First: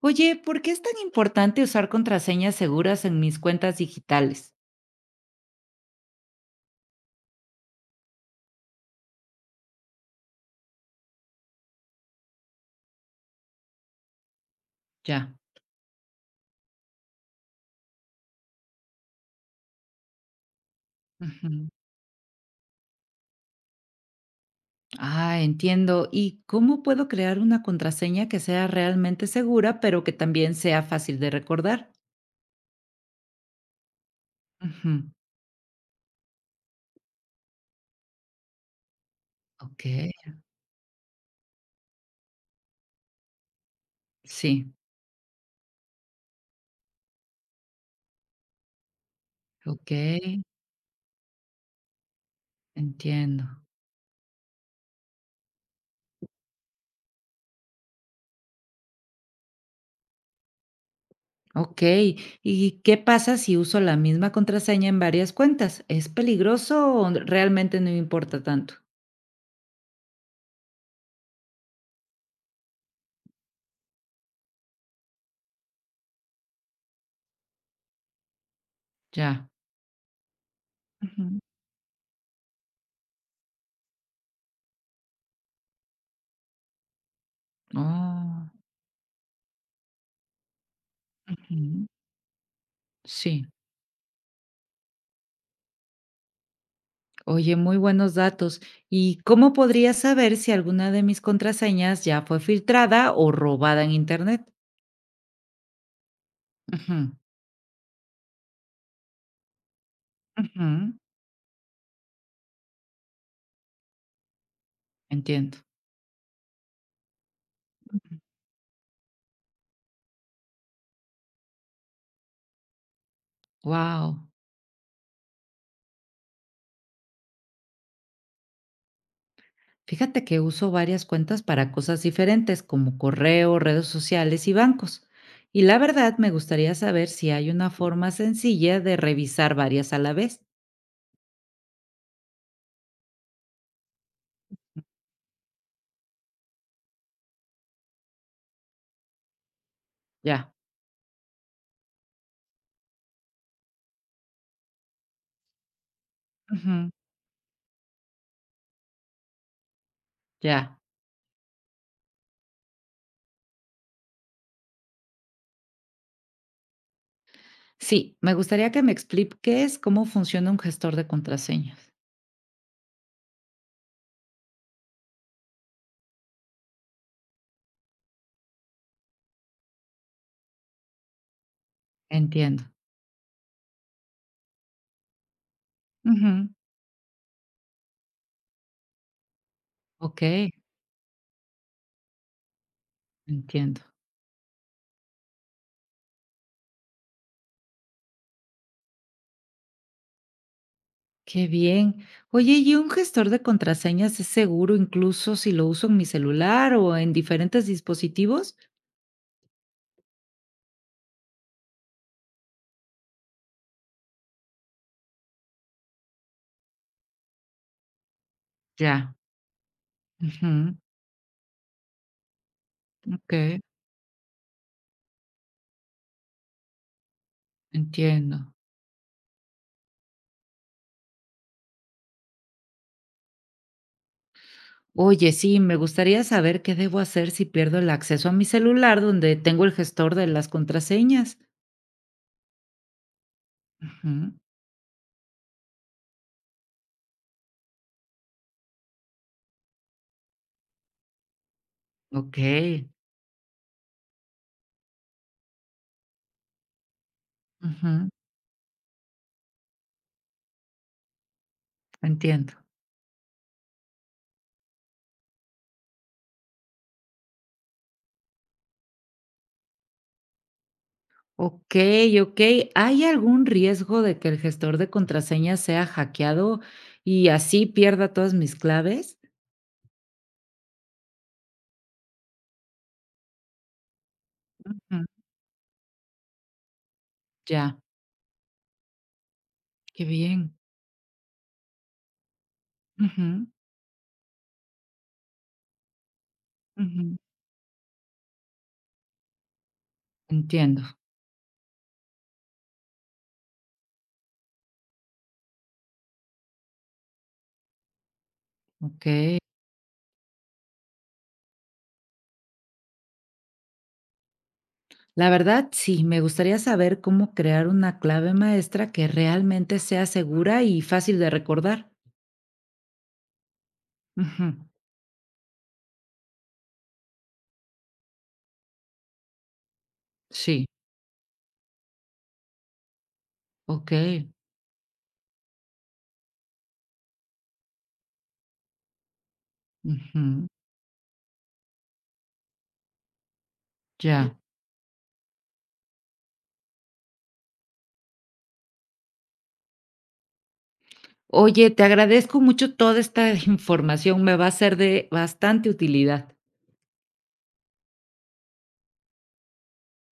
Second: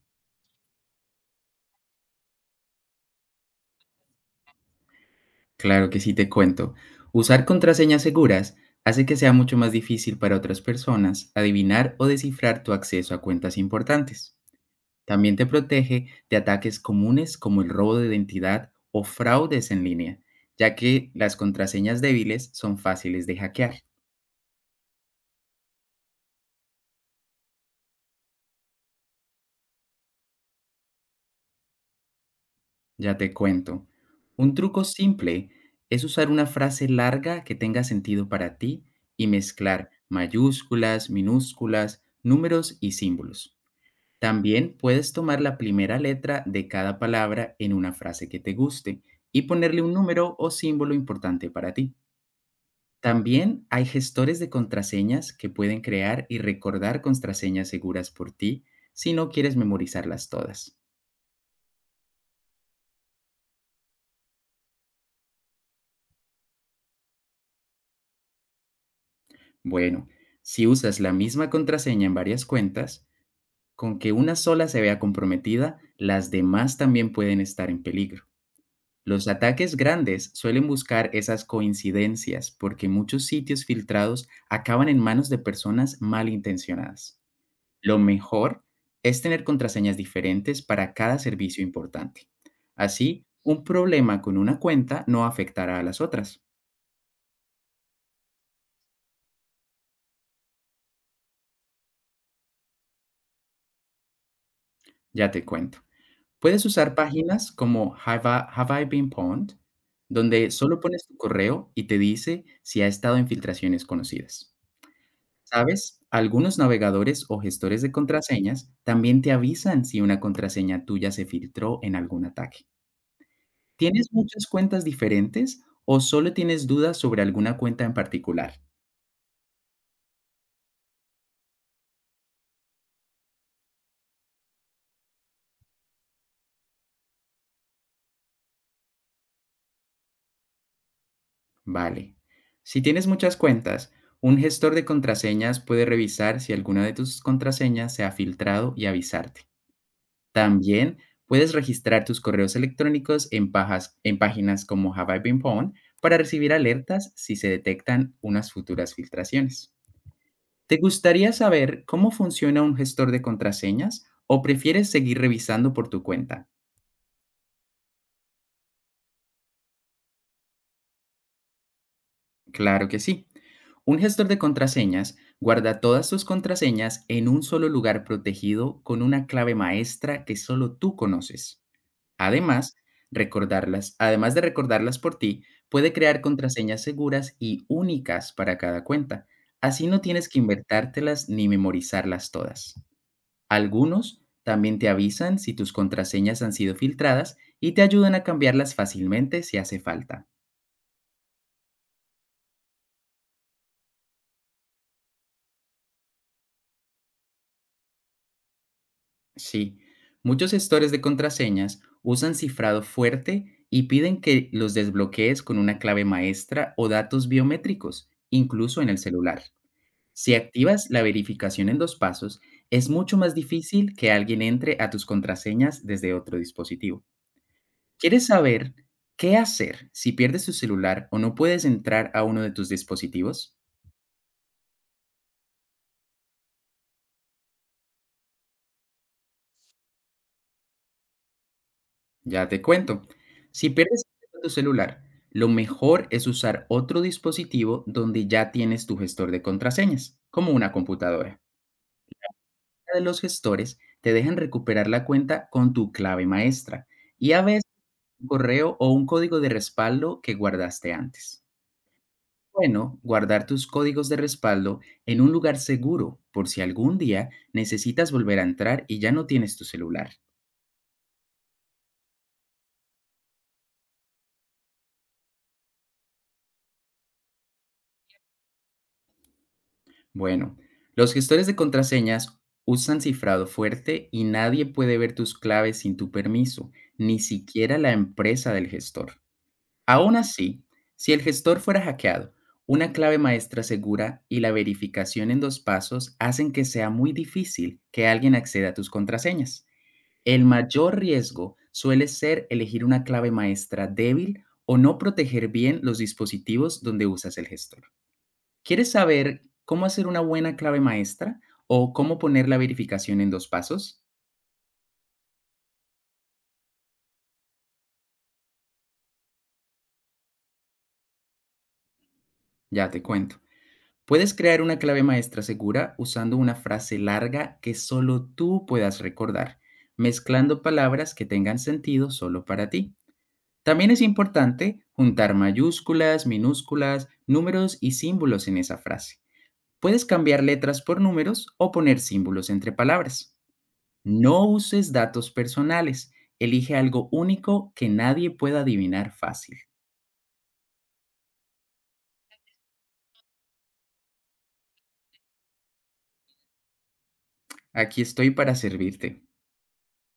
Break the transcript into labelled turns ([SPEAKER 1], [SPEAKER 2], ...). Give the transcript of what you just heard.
[SPEAKER 1] Oye, ¿por qué es tan importante usar contraseñas seguras en mis cuentas digitales?
[SPEAKER 2] Claro que sí te cuento. Usar contraseñas seguras hace que sea mucho más difícil para otras personas adivinar o descifrar tu acceso a cuentas importantes.
[SPEAKER 1] Ya.
[SPEAKER 2] También te protege de ataques comunes como el robo de identidad o fraudes en línea, ya que las
[SPEAKER 1] Ujú.
[SPEAKER 2] contraseñas débiles son fáciles de hackear.
[SPEAKER 1] Ah, entiendo. ¿Y cómo puedo crear una contraseña que sea realmente segura, pero que también sea fácil de recordar?
[SPEAKER 2] Ya te cuento. Un truco
[SPEAKER 1] Ujú.
[SPEAKER 2] simple es usar una frase larga que tenga sentido para ti y
[SPEAKER 1] Ok,
[SPEAKER 2] mezclar mayúsculas, minúsculas, números y símbolos.
[SPEAKER 1] sí,
[SPEAKER 2] También puedes tomar la primera letra de cada palabra en una frase que te guste y ponerle
[SPEAKER 1] ok,
[SPEAKER 2] un número o símbolo importante para ti.
[SPEAKER 1] entiendo.
[SPEAKER 2] También hay gestores de contraseñas que pueden crear y recordar contraseñas seguras por ti si no quieres memorizarlas todas.
[SPEAKER 1] Ok, ¿y qué pasa si uso la misma contraseña en varias cuentas? ¿Es peligroso o realmente no importa tanto?
[SPEAKER 2] Bueno, si usas la misma contraseña en varias cuentas, con que una sola se vea comprometida, las demás también pueden estar en peligro. Los
[SPEAKER 1] Ya.
[SPEAKER 2] ataques grandes suelen buscar
[SPEAKER 1] Ujú.
[SPEAKER 2] esas coincidencias porque muchos sitios filtrados acaban en manos de personas malintencionadas. Lo
[SPEAKER 1] Oh,
[SPEAKER 2] mejor es tener contraseñas diferentes para cada servicio
[SPEAKER 1] ujú.
[SPEAKER 2] importante. Así,
[SPEAKER 1] Sí.
[SPEAKER 2] un problema con una cuenta no afectará a las otras.
[SPEAKER 1] Oye, muy buenos datos. ¿Y cómo podría saber si alguna de mis contraseñas ya fue filtrada o robada en internet?
[SPEAKER 2] Ya te cuento. Puedes usar
[SPEAKER 1] Ujú,
[SPEAKER 2] páginas como Have I Been Pwned, donde solo
[SPEAKER 1] ujú,
[SPEAKER 2] pones tu correo y te dice si ha estado en filtraciones conocidas.
[SPEAKER 1] entiendo.
[SPEAKER 2] ¿Sabes? Algunos navegadores o gestores de contraseñas también te avisan si una contraseña tuya se filtró en algún ataque. ¿Tienes
[SPEAKER 1] Wow.
[SPEAKER 2] muchas cuentas diferentes o solo tienes dudas sobre alguna cuenta en particular?
[SPEAKER 1] Fíjate que uso varias cuentas para cosas diferentes, como correo, redes sociales y bancos. Y la verdad, me gustaría saber si hay una forma sencilla de revisar varias a la vez.
[SPEAKER 2] Vale. Si tienes muchas cuentas, un gestor de contraseñas puede revisar si alguna de tus contraseñas se ha filtrado y avisarte.
[SPEAKER 1] Ya.
[SPEAKER 2] También puedes registrar tus correos electrónicos en páginas como Have I Been Pwned para recibir
[SPEAKER 1] Ujú,
[SPEAKER 2] alertas si se detectan unas futuras filtraciones. ¿Te
[SPEAKER 1] ya.
[SPEAKER 2] gustaría saber cómo funciona un gestor de contraseñas o prefieres seguir revisando por tu cuenta?
[SPEAKER 1] Sí, me gustaría que me expliques cómo funciona un gestor de contraseñas.
[SPEAKER 2] Claro que sí. Un gestor de contraseñas guarda todas tus contraseñas en un solo lugar protegido con una clave maestra que solo tú conoces.
[SPEAKER 1] Entiendo.
[SPEAKER 2] Además, además de recordarlas por ti, puede crear contraseñas seguras y únicas para cada cuenta. Así no tienes que
[SPEAKER 1] Okey,
[SPEAKER 2] inventártelas ni memorizarlas todas.
[SPEAKER 1] entiendo.
[SPEAKER 2] Algunos también te avisan si tus contraseñas han sido filtradas y te ayudan a cambiarlas fácilmente si hace falta.
[SPEAKER 1] Qué bien. Oye, ¿y un gestor de contraseñas es seguro incluso si lo uso en mi celular o en diferentes dispositivos?
[SPEAKER 2] Sí, muchos gestores de contraseñas usan cifrado fuerte y piden que los desbloquees con una clave maestra o datos biométricos, incluso en el
[SPEAKER 1] Ya.
[SPEAKER 2] celular. Si
[SPEAKER 1] Ujú,
[SPEAKER 2] activas la verificación en 2 pasos, es mucho más
[SPEAKER 1] okey,
[SPEAKER 2] difícil que alguien entre a tus contraseñas desde otro dispositivo. ¿Quieres
[SPEAKER 1] entiendo.
[SPEAKER 2] saber qué hacer si pierdes tu celular o no puedes entrar a uno de tus dispositivos?
[SPEAKER 1] Oye, sí, me gustaría saber qué debo hacer si pierdo el acceso a mi celular donde tengo el gestor de las contraseñas.
[SPEAKER 2] Ya te cuento. Si pierdes
[SPEAKER 1] Ujú.
[SPEAKER 2] tu celular, lo mejor es usar otro dispositivo donde ya tienes tu gestor de contraseñas, como una computadora.
[SPEAKER 1] Okey.
[SPEAKER 2] De los gestores te dejan recuperar la cuenta con tu clave maestra y a veces
[SPEAKER 1] Ujú,
[SPEAKER 2] un correo o un código de respaldo que guardaste antes.
[SPEAKER 1] entiendo.
[SPEAKER 2] Bueno, guardar tus códigos de respaldo en un lugar seguro por si algún día necesitas volver a entrar y ya no tienes tu celular.
[SPEAKER 1] Okey, okey, ¿hay algún riesgo de que el gestor de contraseñas sea hackeado y así pierda todas mis claves?
[SPEAKER 2] Bueno, los gestores de contraseñas usan cifrado fuerte y nadie puede
[SPEAKER 1] Ujú.
[SPEAKER 2] ver tus claves sin tu permiso, ni
[SPEAKER 1] Ya,
[SPEAKER 2] siquiera la empresa del gestor.
[SPEAKER 1] qué
[SPEAKER 2] Aún
[SPEAKER 1] bien.
[SPEAKER 2] así, si el gestor fuera hackeado, una clave
[SPEAKER 1] Ujú.
[SPEAKER 2] maestra segura y la verificación en dos pasos hacen que sea muy
[SPEAKER 1] Ujú.
[SPEAKER 2] difícil que alguien acceda a tus contraseñas. El
[SPEAKER 1] Entiendo,
[SPEAKER 2] mayor riesgo suele ser elegir una clave maestra débil o no proteger bien los dispositivos donde usas el gestor. ¿Quieres
[SPEAKER 1] okey.
[SPEAKER 2] saber cómo hacer una buena clave maestra o cómo poner la verificación en dos pasos?
[SPEAKER 1] La verdad, sí, me gustaría saber cómo crear una clave maestra que realmente sea segura y fácil de recordar.
[SPEAKER 2] Ya te cuento. Puedes
[SPEAKER 1] Ujú.
[SPEAKER 2] crear una clave maestra segura usando una frase larga que solo tú puedas recordar, mezclando
[SPEAKER 1] Sí,
[SPEAKER 2] palabras que tengan sentido solo para ti. También es
[SPEAKER 1] okey.
[SPEAKER 2] importante juntar mayúsculas, minúsculas, números y símbolos en esa frase. Puedes cambiar
[SPEAKER 1] Ujú.
[SPEAKER 2] letras por números o poner símbolos entre palabras.
[SPEAKER 1] Ya.
[SPEAKER 2] No uses datos personales. Elige algo único que nadie pueda adivinar fácil.
[SPEAKER 1] Oye, te agradezco mucho toda esta información, me va a ser de bastante utilidad.
[SPEAKER 2] Aquí estoy para servirte.